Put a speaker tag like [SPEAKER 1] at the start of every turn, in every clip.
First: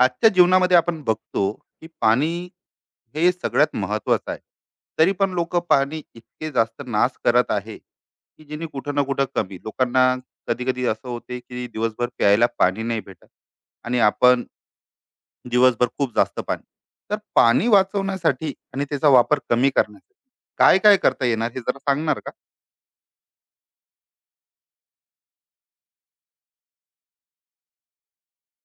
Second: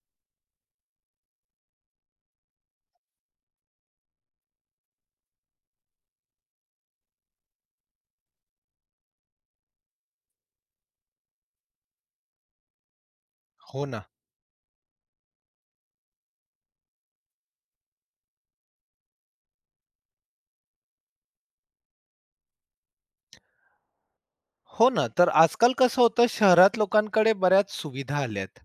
[SPEAKER 1] आजच्या जीवनामध्ये आपण बघतो की पाणी हे सगळ्यात महत्वाचं आहे. तरी पण लोक पाणी इतके जास्त नाश करत आहे की जिने कुठं ना कुठं कमी लोकांना कधी कधी असं होते की दिवसभर प्यायला पाणी नाही भेटत.
[SPEAKER 2] हो
[SPEAKER 1] आणि
[SPEAKER 2] ना.
[SPEAKER 1] आपण दिवसभर खूप जास्त पाणी. तर पाणी वाचवण्यासाठी आणि त्याचा वापर कमी करण्यासाठी काय काय करता येणार हे जरा सांगणार का?
[SPEAKER 2] हो ना. तर आजकाल कसं होतं शहरात लोकांकडे बऱ्याच सुविधा आल्यात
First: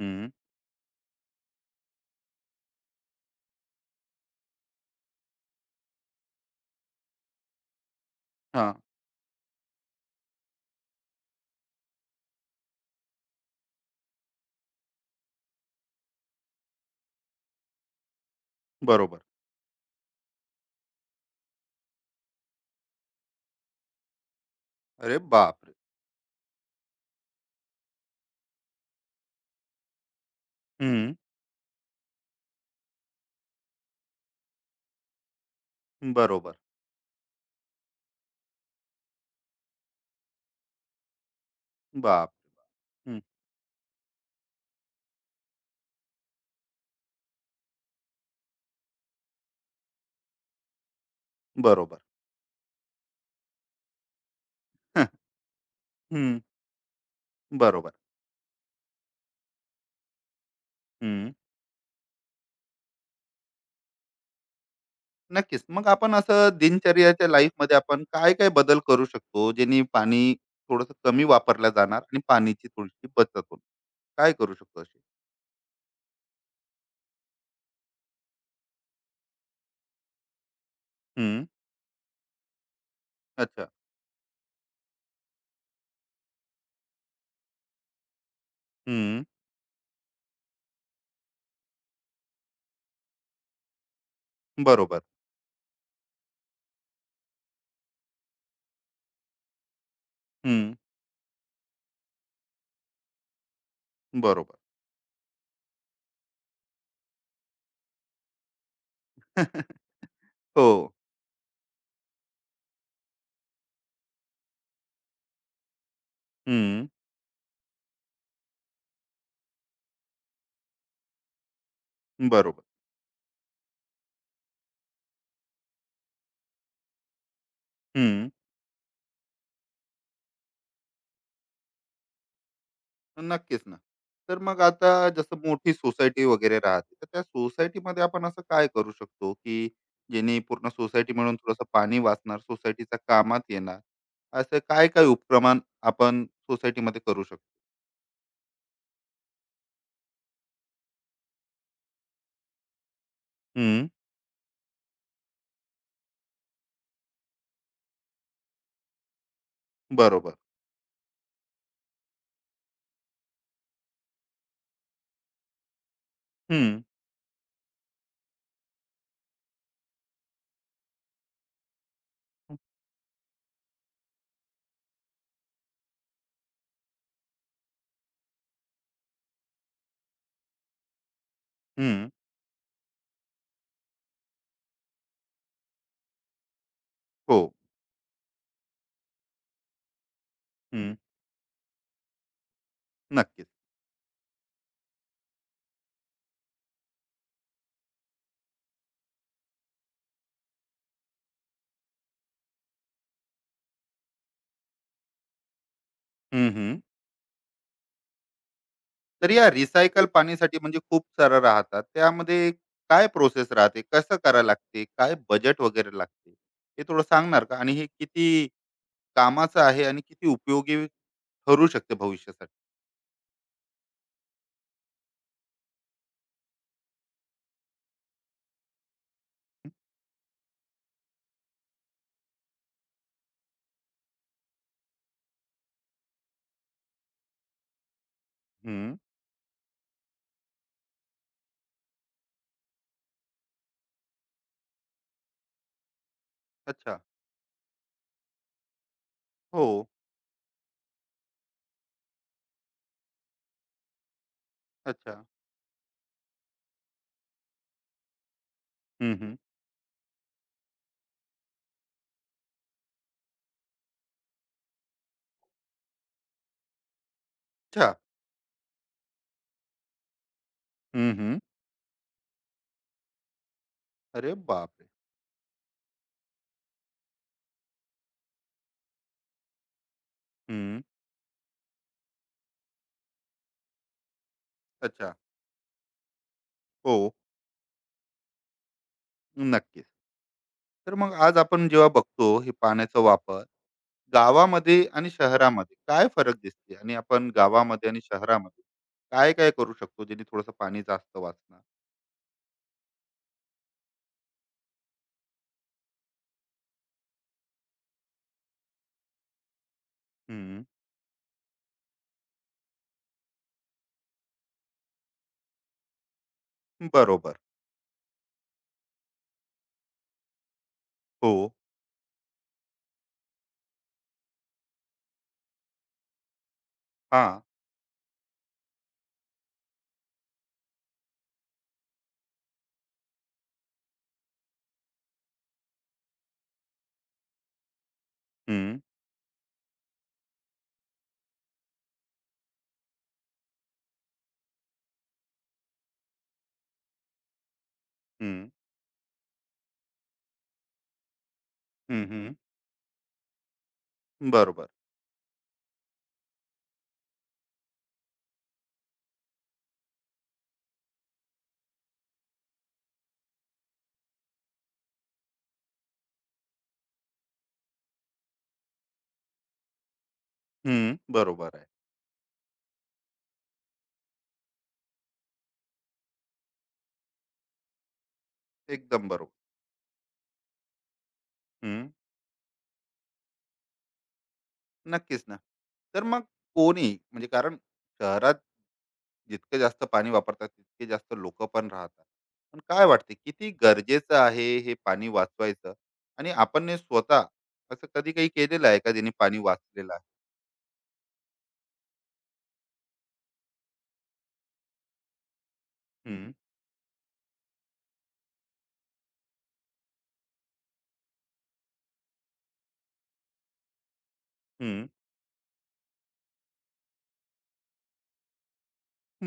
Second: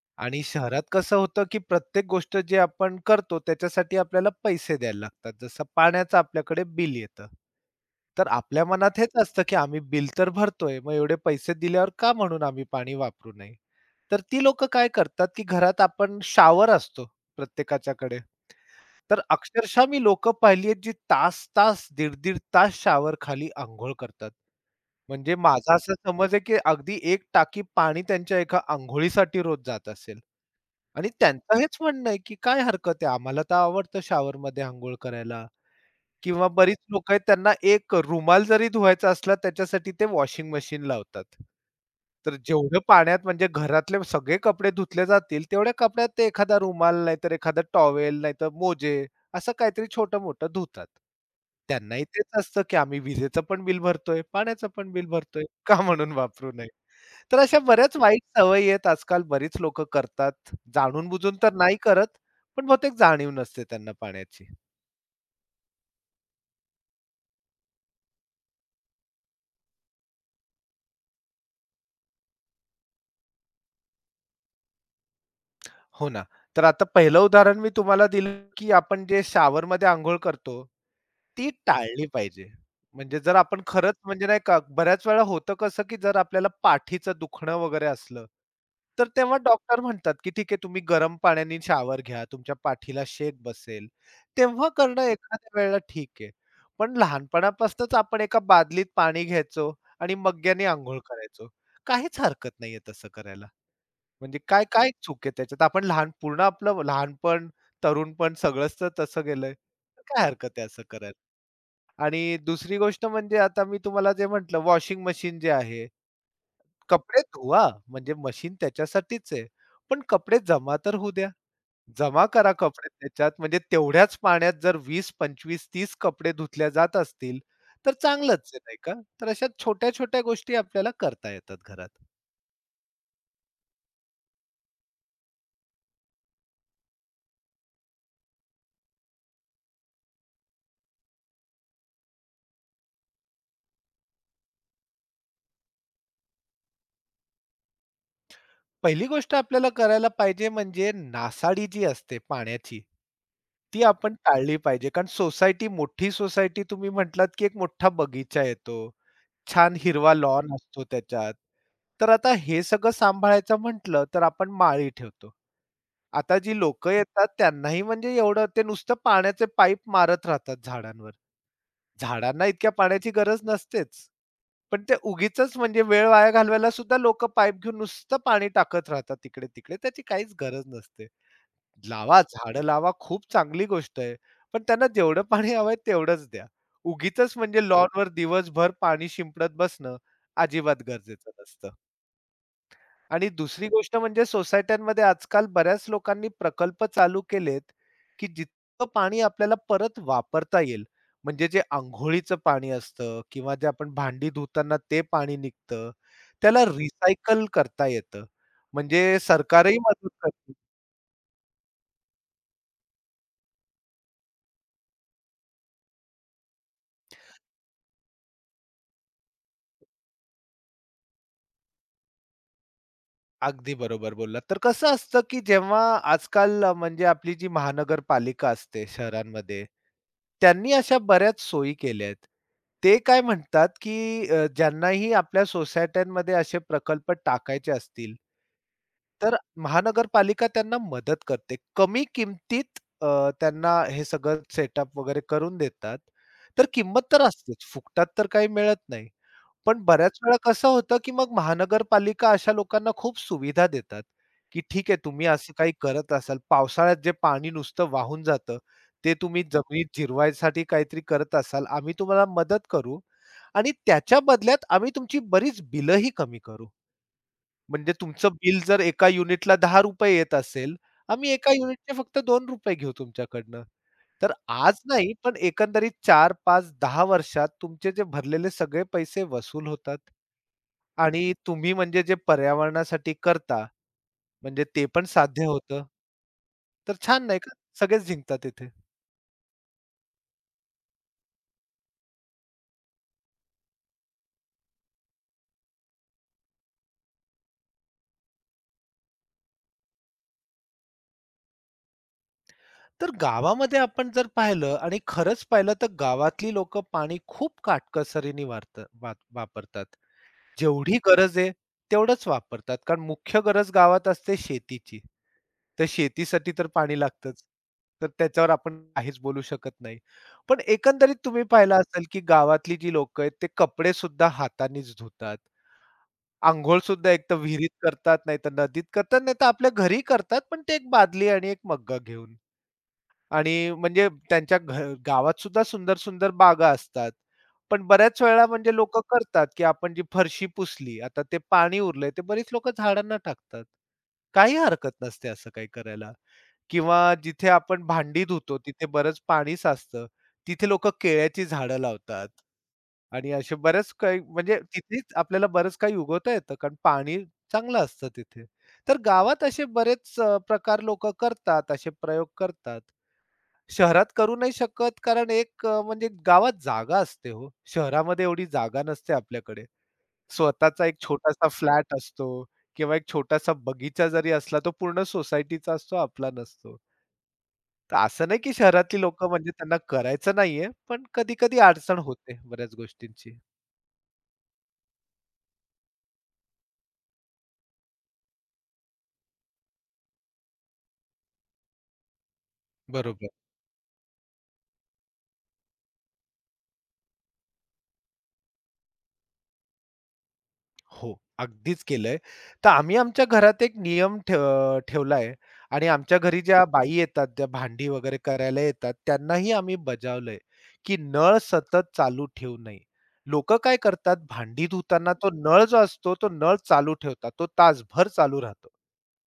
[SPEAKER 1] हम्म.
[SPEAKER 2] आणि शहरात कसं होतं, की प्रत्येक गोष्ट जे आपण करतो त्याच्यासाठी आपल्याला पैसे द्यायला लागतात. जसं पाण्याचं आपल्याकडे बिल येतं. तर
[SPEAKER 1] हा.
[SPEAKER 2] आपल्या मनात हेच असतं, की आम्ही बिल तर भरतोय, मग एवढे पैसे दिल्यावर का म्हणून आम्ही पाणी वापरू नये? तर ती लोकं काय करतात, की घरात आपण शॉवर असतो प्रत्येकाच्याकडे. तर
[SPEAKER 1] बरोबर.
[SPEAKER 2] अक्षरशः मी लोकं पाहिली आहेत, जी तास-तास, दीड-दीड तास शावर खाली अंघोळ करतात.
[SPEAKER 1] अरे
[SPEAKER 2] म्हणजे
[SPEAKER 1] बापरे.
[SPEAKER 2] माझा असा समज आहे, की अगदी एक टाकी पाणी त्यांच्या एका अंघोळीसाठी रोज जात असेल. आणि
[SPEAKER 1] हम्म.
[SPEAKER 2] त्यांचं हेच म्हणणं आहे, की काय हरकत आहे, आम्हाला तर आवडतं शॉवरमध्ये अंघोळ करायला. किंवा
[SPEAKER 1] बरोबर.
[SPEAKER 2] बरीच लोकं आहेत त्यांना एक रुमाल जरी धुवायचा असला त्याच्यासाठी ते वॉशिंग मशीन लावतात.
[SPEAKER 1] बाप.
[SPEAKER 2] तर जेवढं पाण्यात
[SPEAKER 1] हम्म.
[SPEAKER 2] म्हणजे घरातले सगळे कपडे धुतले जातील तेवढ्या कपड्यात ते एखादा रुमाल नाहीतर एखादा टॉवेल नाहीतर मोजे असं काहीतरी छोटं-मोठं धुतात.
[SPEAKER 1] बरोबर.
[SPEAKER 2] त्यांनाही तेच असतं की आम्ही विजेचं पण बिल भरतोय, पाण्याचं पण बिल भरतोय, का म्हणून
[SPEAKER 1] हम्म.
[SPEAKER 2] वापरू नये? तर अशा
[SPEAKER 1] बरोबर.
[SPEAKER 2] बऱ्याच वाईट सवयी आहेत आजकाल बरीच लोकं करतात. जाणून-बुजून तर नाही करत, पण बहुतेक जाणीव नसते त्यांना पाण्याची.
[SPEAKER 1] नक्कीच. मग आपण असं दिनचर्याच्या लाईफमध्ये आपण काय-काय बदल करू शकतो, ज्यांनी पाणी थोडंसं कमी वापरलं जाणार आणि पाण्याची थोडीशी बचत होईल? काय करू शकतो अशी?
[SPEAKER 2] हो ना. तर आता पहिलं उदाहरण मी तुम्हाला दिलं, की आपण जे शॉवरमध्ये अंघोळ करतो,
[SPEAKER 1] हं.
[SPEAKER 2] ती टाळली पाहिजे. म्हणजे जर आपण
[SPEAKER 1] अच्छा.
[SPEAKER 2] खरंच म्हणजे नाही का, बऱ्याच वेळा होतं कसं, की जर आपल्याला पाठीचं दुखणं वगैरे असलं, तर
[SPEAKER 1] हं.
[SPEAKER 2] तेव्हा डॉक्टर म्हणतात, की ठीक आहे तुम्ही गरम पाण्याने शॉवर घ्या, तुमच्या पाठीला शेक बसेल. तेव्हा
[SPEAKER 1] बरोबर.
[SPEAKER 2] करणं एखाद्या वेळेला ठीक आहे. पण लहानपणापासूनच आपण एका बादलीत पाणी घ्यायचो आणि मग्ग्याने
[SPEAKER 1] हं.
[SPEAKER 2] अंघोळ करायचो. काहीच हरकत नाहीये तसं करायला. म्हणजे
[SPEAKER 1] बरोबर.
[SPEAKER 2] काय काय चूक आहे त्याच्यात? आपण लहान पूर्ण आपलं लहानपण, तरुणपण सगळंच तर तसं गेलंय. तर काय हरकत आहे असं
[SPEAKER 1] हो.
[SPEAKER 2] करायला? आणि दुसरी गोष्ट म्हणजे आता मी तुम्हाला जे म्हटलं वॉशिंग मशीन जे आहे,
[SPEAKER 1] हं.
[SPEAKER 2] कपडे धुवा म्हणजे मशीन त्याच्यासाठीच आहे. पण कपडे जमा तर होऊ द्या. जमा करा
[SPEAKER 1] बरोबर.
[SPEAKER 2] कपडे त्याच्यात म्हणजे तेवढ्याच पाण्यात जर 20, 25, 30 कपडे धुतल्या जात असतील, तर
[SPEAKER 1] हं.
[SPEAKER 2] चांगलंच आहे नाही का? तर अशा छोट्या-छोट्या गोष्टी आपल्याला करता येतात घरात.
[SPEAKER 1] नक्कीच ना. तर मग आता जसं मोठी सोसायटी वगैरे राहते, तर त्या सोसायटीमध्ये आपण असं काय करू शकतो, की जेणे पूर्ण सोसायटी मिळून थोडंसं पाणी वाचणार, सोसायटीच्या कामात येणार? असं काय-काय उपक्रम आपण सोसायटीमध्ये करू शकतो?
[SPEAKER 2] पहिली गोष्ट आपल्याला करायला पाहिजे म्हणजे नासाडी जी असते पाण्याची, ती
[SPEAKER 1] हं,
[SPEAKER 2] आपण टाळली पाहिजे. कारण सोसायटी मोठी सोसायटी तुम्ही म्हटलात, की एक मोठा बगीचा येतो. छान हिरवा
[SPEAKER 1] बरोबर.
[SPEAKER 2] लॉन असतो त्याच्यात. तर आता हे सगळं सांभाळायचं म्हटलं, तर आपण माळी ठेवतो. आता जी
[SPEAKER 1] हं,
[SPEAKER 2] लोकं येतात त्यांनाही म्हणजे एवढं ते नुसतं पाण्याचे पाईप मारत राहतात झाडांवर. झाडांना इतक्या पाण्याची गरज नसतेच. पण ते उगीचच म्हणजे वेळ वाया घालवायला सुद्धा लोकं पाईप घेऊन नुसतं पाणी टाकत राहतात इकडे-तिकडे. त्याची काहीच गरज नसते.
[SPEAKER 1] हं.
[SPEAKER 2] लावा, झाडं लावा खूप चांगली गोष्ट आहे. पण त्यांना जेवढं पाणी हवंय तेवढंच द्या. उगीचच
[SPEAKER 1] हो.
[SPEAKER 2] म्हणजे हो. लॉनवर दिवसभर पाणी शिंपडत बसणं अजिबात
[SPEAKER 1] हं,
[SPEAKER 2] गरजेचं नसतं. आणि
[SPEAKER 1] नक्कीच.
[SPEAKER 2] दुसरी गोष्ट म्हणजे सोसायट्यांमध्ये आजकाल बऱ्याच लोकांनी प्रकल्प चालू केलेत, की जितकं पाणी आपल्याला परत वापरता येईल. म्हणजे जे अंघोळीचं पाणी असतं किंवा जे आपण भांडी धुताना ते पाणी निघतं,
[SPEAKER 1] हं,
[SPEAKER 2] त्याला
[SPEAKER 1] हं.
[SPEAKER 2] रिसायकल करता येतं. म्हणजे
[SPEAKER 1] तर या
[SPEAKER 2] सरकारही
[SPEAKER 1] रिसायकल
[SPEAKER 2] मदत करतं.
[SPEAKER 1] पाणीसाठी म्हणजे खूप सारं राहतात. त्यामध्ये काय प्रोसेस राहते? कसं करायला लागते? काय बजेट वगैरे लागते? हे थोडं सांगणार का? आणि हे किती कामाचं आहे आणि किती उपयोगी ठरू शकते भविष्यासाठी?
[SPEAKER 2] अगदी बरोबर बोललात. तर कसं असतं, की जेव्हा आजकाल म्हणजे आपली जी महानगरपालिका असते शहरांमध्ये, त्यांनी अशा बऱ्याच सोयी केल्या आहेत. ते काय म्हणतात, की ज्यांनाही आपल्या सोसायट्यांमध्ये असे प्रकल्प टाकायचे असतील,
[SPEAKER 1] हं.
[SPEAKER 2] तर महानगरपालिका त्यांना मदत करते. कमी किमतीत त्यांना हे सगळं सेटअप वगैरे करून देतात. तर
[SPEAKER 1] अच्छा.
[SPEAKER 2] किंमत तर असतेच, फुकटात तर काही मिळत नाही.
[SPEAKER 1] हो.
[SPEAKER 2] पण बऱ्याच वेळा कसं होतं, की मग महानगरपालिका अशा लोकांना खूप सुविधा देतात, की ठीक आहे
[SPEAKER 1] अच्छा.
[SPEAKER 2] तुम्ही असं काही करत असाल, पावसाळ्यात जे पाणी नुसतं वाहून जातं,
[SPEAKER 1] हं,
[SPEAKER 2] ते
[SPEAKER 1] हं.
[SPEAKER 2] तुम्ही जमिनीत जिरवायसाठी काहीतरी करत असाल, आम्ही तुम्हाला मदत करू आणि त्याच्या बदल्यात आम्ही तुमची बरीच बिलही कमी करू.
[SPEAKER 1] अच्छा.
[SPEAKER 2] म्हणजे तुमचं बिल जर एका युनिटला ₹10 येत असेल,
[SPEAKER 1] हं,
[SPEAKER 2] आम्ही
[SPEAKER 1] हं.
[SPEAKER 2] एका युनिटचे फक्त ₹2 घेऊ तुमच्याकडनं. तर
[SPEAKER 1] अरे
[SPEAKER 2] आज
[SPEAKER 1] बापरे!
[SPEAKER 2] नाही, पण एकंदरीत 4, 5, 10 वर्षात तुमचे जे भरलेले सगळे पैसे वसूल होतात.
[SPEAKER 1] हं.
[SPEAKER 2] आणि तुम्ही म्हणजे जे पर्यावरणासाठी करता, म्हणजे ते पण
[SPEAKER 1] अच्छा.
[SPEAKER 2] साध्य होतं. तर
[SPEAKER 1] हो,
[SPEAKER 2] छान नाही का? सगळेच जिंकतात इथे.
[SPEAKER 1] नक्कीच. तर मग आज आपण जेव्हा बघतो हे पाण्याचा वापर गावामध्ये आणि शहरामध्ये काय फरक दिसते? आणि आपण गावामध्ये आणि शहरामध्ये काय-काय करू शकतो जेणे थोडंसं पाणी जास्त वाचणार?
[SPEAKER 2] तर गावामध्ये आपण जर पाहिलं आणि खरंच पाहिलं तर गावातली लोकं पाणी खूप काटकसरीने वारत वाप वापरतात.
[SPEAKER 1] हं.
[SPEAKER 2] जेवढी गरज आहे तेवढंच वापरतात. कारण मुख्य गरज गावात असते शेतीची. तर शेतीसाठी तर पाणी
[SPEAKER 1] बरोबर.
[SPEAKER 2] लागतंच. तर त्याच्यावर आपण काहीच बोलू शकत नाही. पण एकंदरीत
[SPEAKER 1] हो.
[SPEAKER 2] तुम्ही पाहिलं असेल, की गावातली जी लोकं आहेत ते कपडे सुद्धा हातानेच धुतात. अंघोळ सुद्धा एक तर
[SPEAKER 1] हां.
[SPEAKER 2] विहिरीत करतात, नाहीतर नदीत करतात, नाहीतर आपल्या घरी करतात. पण ते एक बादली आणि एक मग्गा घेऊन आणि म्हणजे त्यांच्या घ गावात सुद्धा सुंदर-सुंदर बागा असतात. पण बऱ्याच वेळेला म्हणजे
[SPEAKER 1] हं,
[SPEAKER 2] लोकं करतात, की आपण जी फरशी पुसली, आता ते पाणी उरलंय, ते बरीच लोकं झाडांना टाकतात. काही हरकत नसते असं काही करायला. किंवा जिथे आपण भांडी
[SPEAKER 1] हं.
[SPEAKER 2] धुतो तिथे बरंच पाणी साचतं. तिथे लोकं केळ्याची झाडं
[SPEAKER 1] हं,
[SPEAKER 2] लावतात
[SPEAKER 1] हं.
[SPEAKER 2] आणि असे बरेच काही म्हणजे
[SPEAKER 1] बरोबर.
[SPEAKER 2] तिथेच आपल्याला बरंच काही उगवता येतं कारण पाणी चांगलं असतं तिथे. तर गावात असे बरेच प्रकार लोकं करतात, असे प्रयोग करतात. शहरात करू नाही शकत कारण एक म्हणजे गावात जागा असते हो. शहरामध्ये एवढी जागा नसते आपल्याकडे. स्वतःचा
[SPEAKER 1] हं.
[SPEAKER 2] एक छोटासा
[SPEAKER 1] बरोबर आहे.
[SPEAKER 2] फ्लॅट असतो किंवा एक छोटासा बगीचा जरी असला तो पूर्ण सोसायटीचा असतो, आपला नसतो. तर असं नाही की शहरातली
[SPEAKER 1] एकदम
[SPEAKER 2] लोकं
[SPEAKER 1] बरोबर.
[SPEAKER 2] म्हणजे त्यांना करायचं नाहीये, पण कधी-कधी अडचण होते बऱ्याच गोष्टींची.
[SPEAKER 1] नक्कीच ना. तर मग कोणी म्हणजे कारण शहरात जितकं जास्त पाणी वापरतात, तितके जास्त लोकं पण राहतात. पण काय वाटते
[SPEAKER 2] बरोबर.
[SPEAKER 1] किती गरजेचं आहे हे पाणी वाचवायचं? आणि आपण हे स्वतः असं कधी काही केलेलं आहे का ज्याने पाणी वाचलेलं आहे?
[SPEAKER 2] हो, अगदीच केलंय. तर आम्ही आमच्या घरात एक नियम ठेवला आणि आमच्या
[SPEAKER 1] हं,
[SPEAKER 2] घरी ज्या बाई येतात, ज्या भांडी वगैरे करायला येतात, त्यांनाही आम्ही बजावलंय, की नळ सतत चालू ठेवू नये. लोकं काय करतात, भांडी
[SPEAKER 1] हं.
[SPEAKER 2] धुताना तो नळ जो असतो, तो नळ चालू ठेवतात. तो तासभर चालू राहतो.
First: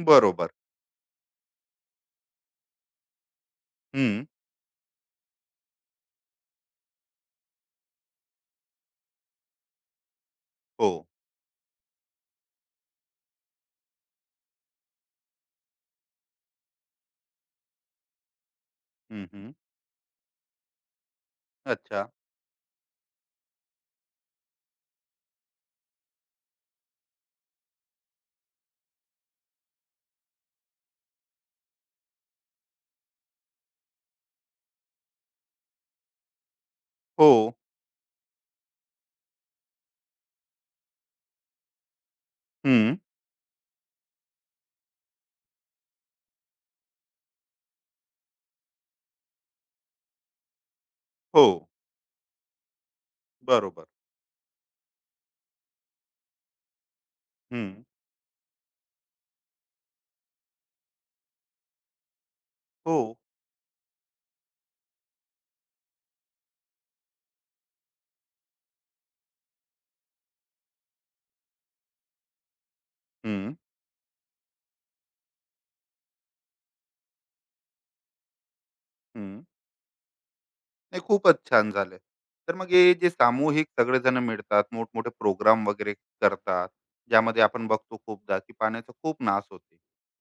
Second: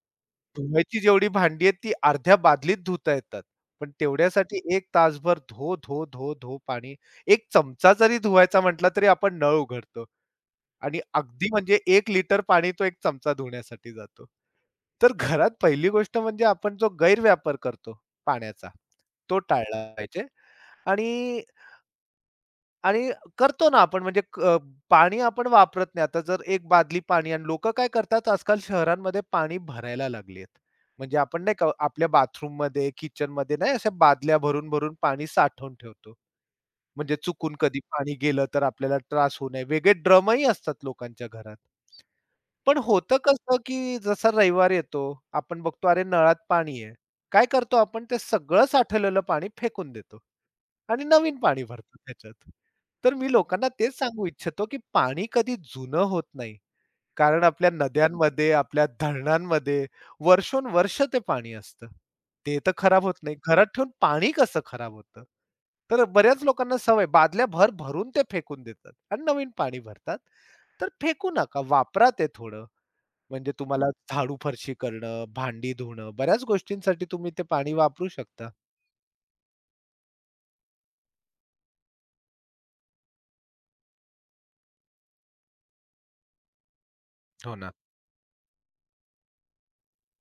[SPEAKER 1] बरोबर.
[SPEAKER 2] धुवायची जेवढी भांडी आहेत ती अर्ध्या बादलीत धुता येतात. पण
[SPEAKER 1] हं.
[SPEAKER 2] तेवढ्यासाठी एक तासभर धो, धो, धो, धो पाणी. एक चमचा जरी धुवायचा म्हटला तरी आपण नळ उघडतो
[SPEAKER 1] हो.
[SPEAKER 2] आणि अगदी म्हणजे एक लिटर पाणी तो एक चमचा धुण्यासाठी जातो. तर घरात पहिली गोष्ट म्हणजे आपण जो गैरव्यापार करतो पाण्याचा,
[SPEAKER 1] हं,
[SPEAKER 2] तो
[SPEAKER 1] हं.
[SPEAKER 2] टाळला पाहिजे आणि
[SPEAKER 1] अच्छा.
[SPEAKER 2] आणि करतो ना आपण म्हणजे पाणी आपण वापरत नाही. आता जर एक बादली पाणी आणि लोकं काय करतात आजकाल शहरांमध्ये पाणी भरायला लागली आहेत. म्हणजे आपण नाही का आपल्या बाथरूममध्ये, किचनमध्ये नाही अशा बादल्या भरून-भरून पाणी साठवून ठेवतो. म्हणजे
[SPEAKER 1] हो.
[SPEAKER 2] चुकून कधी पाणी गेलं तर आपल्याला त्रास होऊ नये. वेगळे ड्रमही असतात लोकांच्या घरात. पण
[SPEAKER 1] हं.
[SPEAKER 2] होतं कसं, की जसा रविवार येतो, आपण बघतो अरे नळात पाणी आहे. काय करतो आपण ते सगळं साठवलेलं पाणी फेकून देतो. आणि नवीन
[SPEAKER 1] हो.
[SPEAKER 2] पाणी भरतात त्याच्यात. तर मी लोकांना
[SPEAKER 1] बरोबर.
[SPEAKER 2] तेच सांगू इच्छितो, की पाणी कधी जुनं होत नाही. कारण आपल्या
[SPEAKER 1] हं.
[SPEAKER 2] नद्यांमध्ये, आपल्या धरणांमध्ये वर्षोनवर्ष ते पाणी असतं. ते तर
[SPEAKER 1] हो.
[SPEAKER 2] खराब होत नाही. घरात ठेवून पाणी कसं खराब होतं? तर बऱ्याच लोकांना सवय बादल्या भर भरून ते फेकून देतात आणि नवीन पाणी भरतात. तर फेकू नका, वापरा ते थोडं. म्हणजे
[SPEAKER 1] हं,
[SPEAKER 2] तुम्हाला झाडू फरशी करणं, भांडी धुणं, बऱ्याच गोष्टींसाठी तुम्ही ते पाणी वापरू शकता.
[SPEAKER 1] हं. नाही, खूपच छान झालं. तर मग हे जे सामूहिक सगळेजण मिळतात, मोठमोठे प्रोग्राम वगैरे करतात, ज्यामध्ये
[SPEAKER 2] हो
[SPEAKER 1] आपण
[SPEAKER 2] ना,
[SPEAKER 1] बघतो खूपदा की पाण्याचा खूप नाश होते.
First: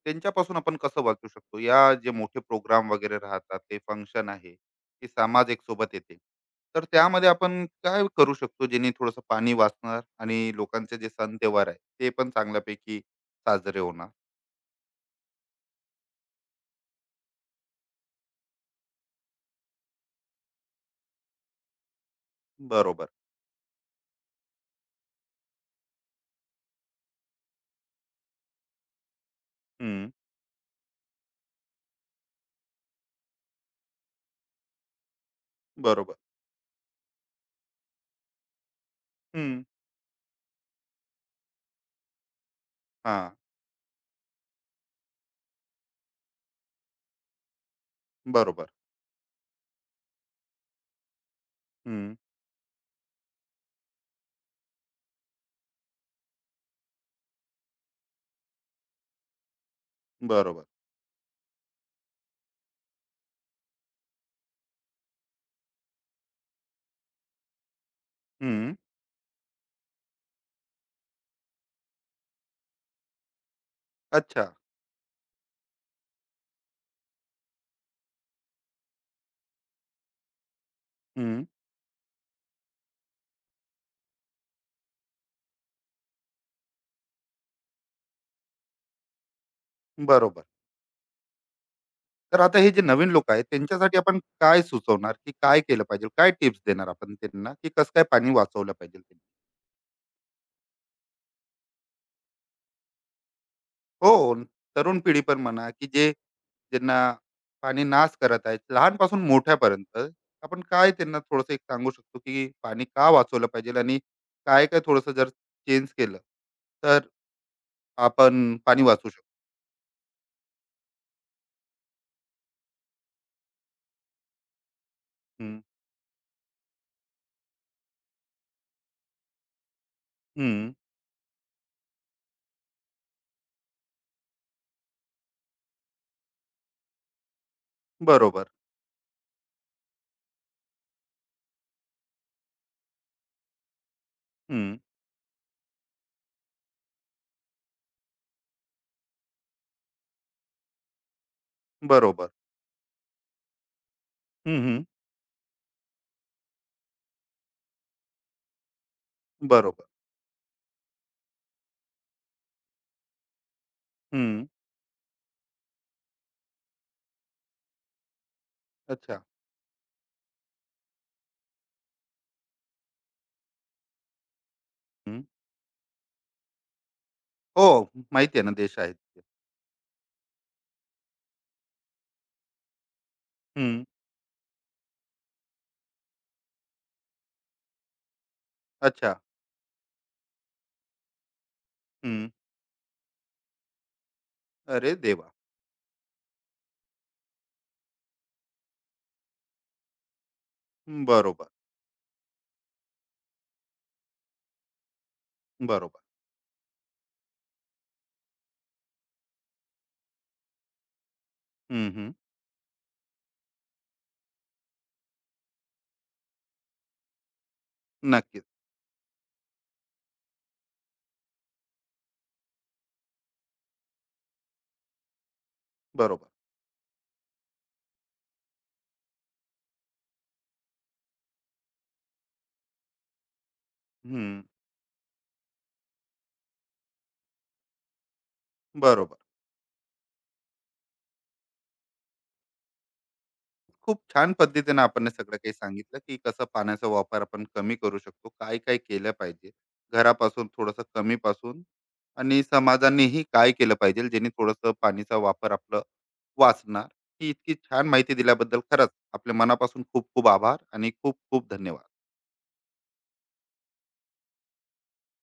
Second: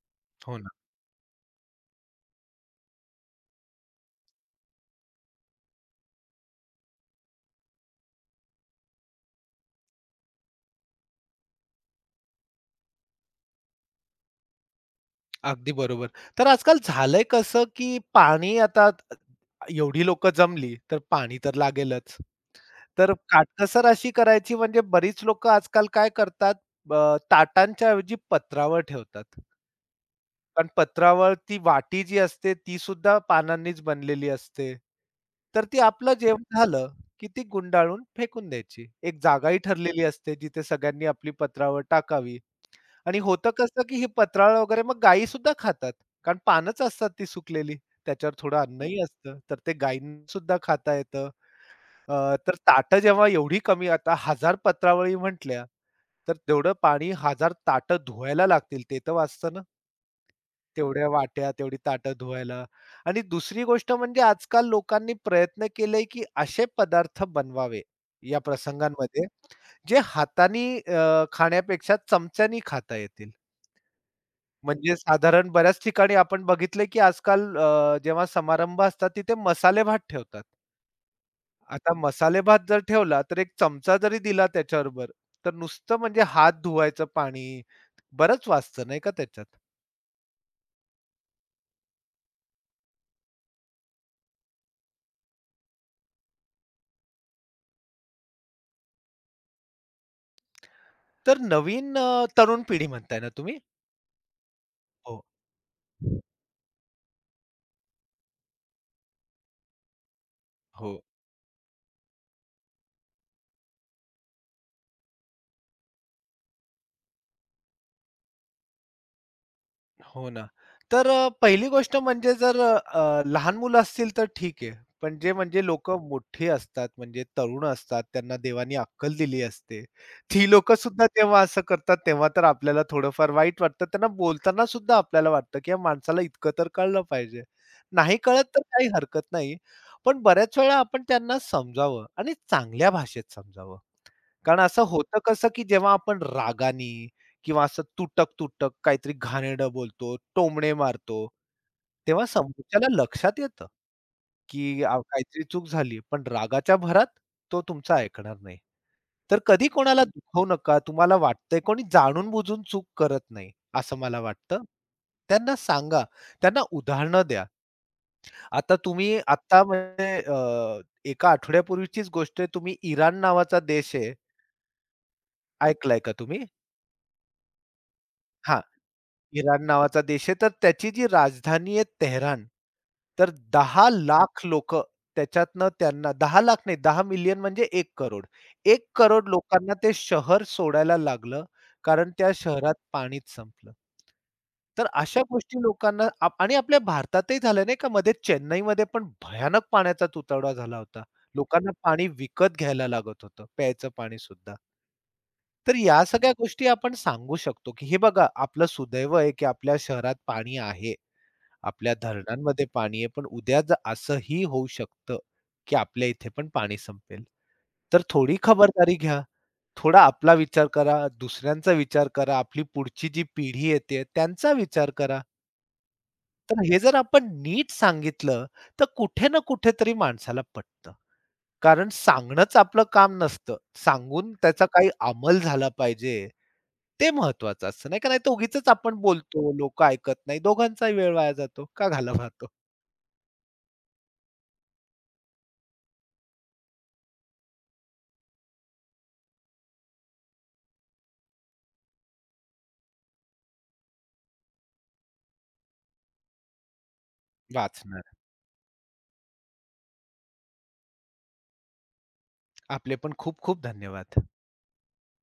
[SPEAKER 1] त्यांच्यापासून
[SPEAKER 2] हो ना.
[SPEAKER 1] आपण कसं वाचू शकतो? या जे मोठे प्रोग्राम वगैरे राहतात, ते फंक्शन आहे, की समाज एक सोबत येते. तर त्यामध्ये आपण काय करू शकतो, जेणे थोडंसं पाणी वाचणार आणि लोकांचे जे सण त्योहार आहे, ते पण चांगल्यापैकी साजरे होणार?
[SPEAKER 2] अगदी बरोबर. तर आजकाल झालंय कसं, की पाणी आता एवढी लोकं जमली, तर पाणी तर लागेलच.
[SPEAKER 1] बरोबर.
[SPEAKER 2] तर काटकसर अशी करायची म्हणजे बरीच लोकं आजकाल काय करतात, ताटांच्या ऐवजी पत्रावळ ठेवतात.
[SPEAKER 1] हं.
[SPEAKER 2] कारण पत्रावळ ती वाटी जी असते, ती सुद्धा पानांनीच बनलेली असते. तर ती आपलं
[SPEAKER 1] बरोबर.
[SPEAKER 2] जेवण झालं, की ती गुंडाळून फेकून द्यायची. एक जागाही
[SPEAKER 1] हं.
[SPEAKER 2] ठरलेली असते, जिथे सगळ्यांनी आपली पत्रावळ टाकावी. आणि
[SPEAKER 1] हां.
[SPEAKER 2] होतं कसं, की हे पत्रावळ वगैरे मग गायी सुद्धा खातात. कारण पानच असतात ती सुकलेली. त्याच्यावर थोडं
[SPEAKER 1] बरोबर.
[SPEAKER 2] अन्नही असतं. तर ते गायींना सुद्धा खाता येतं.
[SPEAKER 1] हं.
[SPEAKER 2] तर ताटं जेव्हा एवढी कमी आता 1000 पत्रावळी म्हटल्या, तर तेवढं पाणी 1000 ताटं धुवायला लागतील. ते तर वाचतं ना.
[SPEAKER 1] बरोबर.
[SPEAKER 2] तेवढ्या वाट्या, तेवढी ताटं धुवायला. आणि दुसरी गोष्ट म्हणजे आजकाल लोकांनी प्रयत्न केलाय, की असे पदार्थ बनवावे या
[SPEAKER 1] हं.
[SPEAKER 2] प्रसंगांमध्ये, जे हातानी खाण्यापेक्षा चमच्यानी खाता येतील.
[SPEAKER 1] अच्छा.
[SPEAKER 2] म्हणजे साधारण बऱ्याच ठिकाणी आपण बघितलंय, की आजकाल जेव्हा समारंभ असतात तिथे मसाले भात ठेवतात.
[SPEAKER 1] हं,
[SPEAKER 2] आता मसाले भात जर ठेवला, तर एक चमचा जरी दिला त्याच्याबरोबर, तर नुसतं म्हणजे हात धुवायचं पाणी बरंच वाचतं नाही का त्याच्यात.
[SPEAKER 1] बरोबर. तर आता हे जे नवीन लोकं आहेत, त्यांच्यासाठी आपण काय सुचवणार, की काय केलं पाहिजे? काय टिप्स देणार आपण त्यांना, की कसं काय पाणी वाचवलं पाहिजे त्यांनी?
[SPEAKER 2] तर नवीन तरुण पिढी म्हणताय ना तुम्ही?
[SPEAKER 1] हो, तरुण पिढी
[SPEAKER 2] हो.
[SPEAKER 1] पण म्हणा, की जे ज्यांना पाणी नाश करत आहेत, लहानपासून मोठ्यापर्यंत आपण काय
[SPEAKER 2] हो.
[SPEAKER 1] त्यांना थोडंसं एक सांगू शकतो, की पाणी का वाचवलं पाहिजे आणि काय-काय थोडंसं जर चेंज केलं, तर आपण पाणी वाचवू शकतो?
[SPEAKER 2] हो ना. तर पहिली गोष्ट म्हणजे जर लहान मुलं असतील तर ठीक आहे. पण जे
[SPEAKER 1] हं,
[SPEAKER 2] म्हणजे लोकं मोठी असतात, म्हणजे तरुण असतात, त्यांना देवानी अक्कल दिली असते. ती
[SPEAKER 1] हं,
[SPEAKER 2] लोकं सुद्धा तेव्हा असं करतात, तेव्हा तर आपल्याला थोडंफार वाईट वाटतं. त्यांना बोलताना सुद्धा आपल्याला वाटतं, की या माणसाला इतकं तर कळलं पाहिजे. नाही कळत
[SPEAKER 1] बरोबर.
[SPEAKER 2] तर काही हरकत नाही. पण बऱ्याच वेळा आपण त्यांना समजावं आणि चांगल्या भाषेत समजावं. कारण
[SPEAKER 1] हं,
[SPEAKER 2] असं होतं कसं, की जेव्हा आपण रागानी किंवा असं तुटक-तुटक काहीतरी घाणेरडं बोलतो, टोमणे मारतो, तेव्हा
[SPEAKER 1] बरोबर.
[SPEAKER 2] समोरच्याला लक्षात येतं,
[SPEAKER 1] हं, हं,
[SPEAKER 2] की काहीतरी चूक झाली. पण रागाच्या भरात तो तुमचं ऐकणार नाही. तर कधी
[SPEAKER 1] बरोबर.
[SPEAKER 2] कोणाला दुखवू नका. तुम्हाला वाटतंय कोणी जाणून-बुजून चूक करत नाही, असं मला
[SPEAKER 1] हं,
[SPEAKER 2] वाटतं. त्यांना सांगा, त्यांना उदाहरणं द्या. आता तुम्ही
[SPEAKER 1] अच्छा.
[SPEAKER 2] आत्ता म्हणजे एका आठवड्यापूर्वीचीच गोष्ट आहे. तुम्ही इराण नावाचा देश आहे, ऐकलंय का तुम्ही?
[SPEAKER 1] हो, माहिती आहे ना,
[SPEAKER 2] हां,
[SPEAKER 1] देश आहेत ते.
[SPEAKER 2] इराण नावाचा देश आहे. तर त्याची जी राजधानी आहे तेहरान, तर
[SPEAKER 1] हं.
[SPEAKER 2] 10,00,000 लोकं त्याच्यातनं त्यांना 10,00,000 नाही 10,000,000 म्हणजे 1,00,00,000.
[SPEAKER 1] अच्छा.
[SPEAKER 2] 1,00,00,000 लोकांना ते शहर सोडायला लागलं, कारण
[SPEAKER 1] हं.
[SPEAKER 2] त्या शहरात पाणीच संपलं. तर
[SPEAKER 1] अरे
[SPEAKER 2] अशा
[SPEAKER 1] देवा!
[SPEAKER 2] गोष्टी लोकांना आणि आपल्या भारतातही झालं नाही का, मध्ये चेन्नईमध्ये पण भयानक पाण्याचा तुटवडा झाला होता.
[SPEAKER 1] हम्म, बरोबर,
[SPEAKER 2] लोकांना पाणी विकत घ्यायला लागत होतं, प्यायचं पाणीसुद्धा. तर
[SPEAKER 1] बरोबर.
[SPEAKER 2] या सगळ्या गोष्टी आपण सांगू शकतो, की हे बघा आपलं सुदैव आहे, की आपल्या शहरात पाणी आहे.
[SPEAKER 1] हं,
[SPEAKER 2] आपल्या
[SPEAKER 1] हं.
[SPEAKER 2] धरणांमध्ये पाणी आहे. पण उद्या जर असंही होऊ शकतं, की आपल्या इथे पण पाणी संपेल. तर थोडी
[SPEAKER 1] नक्कीच.
[SPEAKER 2] खबरदारी घ्या. थोडा आपला विचार करा, दुसऱ्यांचा विचार करा, आपली पुढची जी पिढी येते त्यांचा विचार करा.
[SPEAKER 1] बरोबर.
[SPEAKER 2] तर हे जर आपण नीट सांगितलं, तर कुठे ना कुठेतरी माणसाला पटतं. कारण सांगणंच आपलं काम नसतं. सांगून
[SPEAKER 1] हं.
[SPEAKER 2] त्याचा काही अंमल झाला पाहिजे, ते महत्वाचं असतं, नाही का? नाहीतर उगीचच आपण
[SPEAKER 1] बरोबर.
[SPEAKER 2] बोलतो, लोकं ऐकत नाही, दोघांचाही वेळ वाया जातो. का घालवावा तो?
[SPEAKER 1] खूप छान पद्धतीने आपण हे सगळं काही सांगितलं, की कसं पाण्याचा वापर आपण कमी करू शकतो. काय-काय केलं पाहिजे. घरापासून थोडंसं कमीपासून आणि समाजानेही काय केलं पाहिजे, जेणे थोडंसं पाणीचा वापर आपलं वाचणार. ही इतकी छान माहिती
[SPEAKER 2] वाचणार.
[SPEAKER 1] दिल्याबद्दल खरंच आपल्या मनापासून खूप-खूप आभार आणि खूप-खूप धन्यवाद.
[SPEAKER 2] आपले पण खूप खूप धन्यवाद.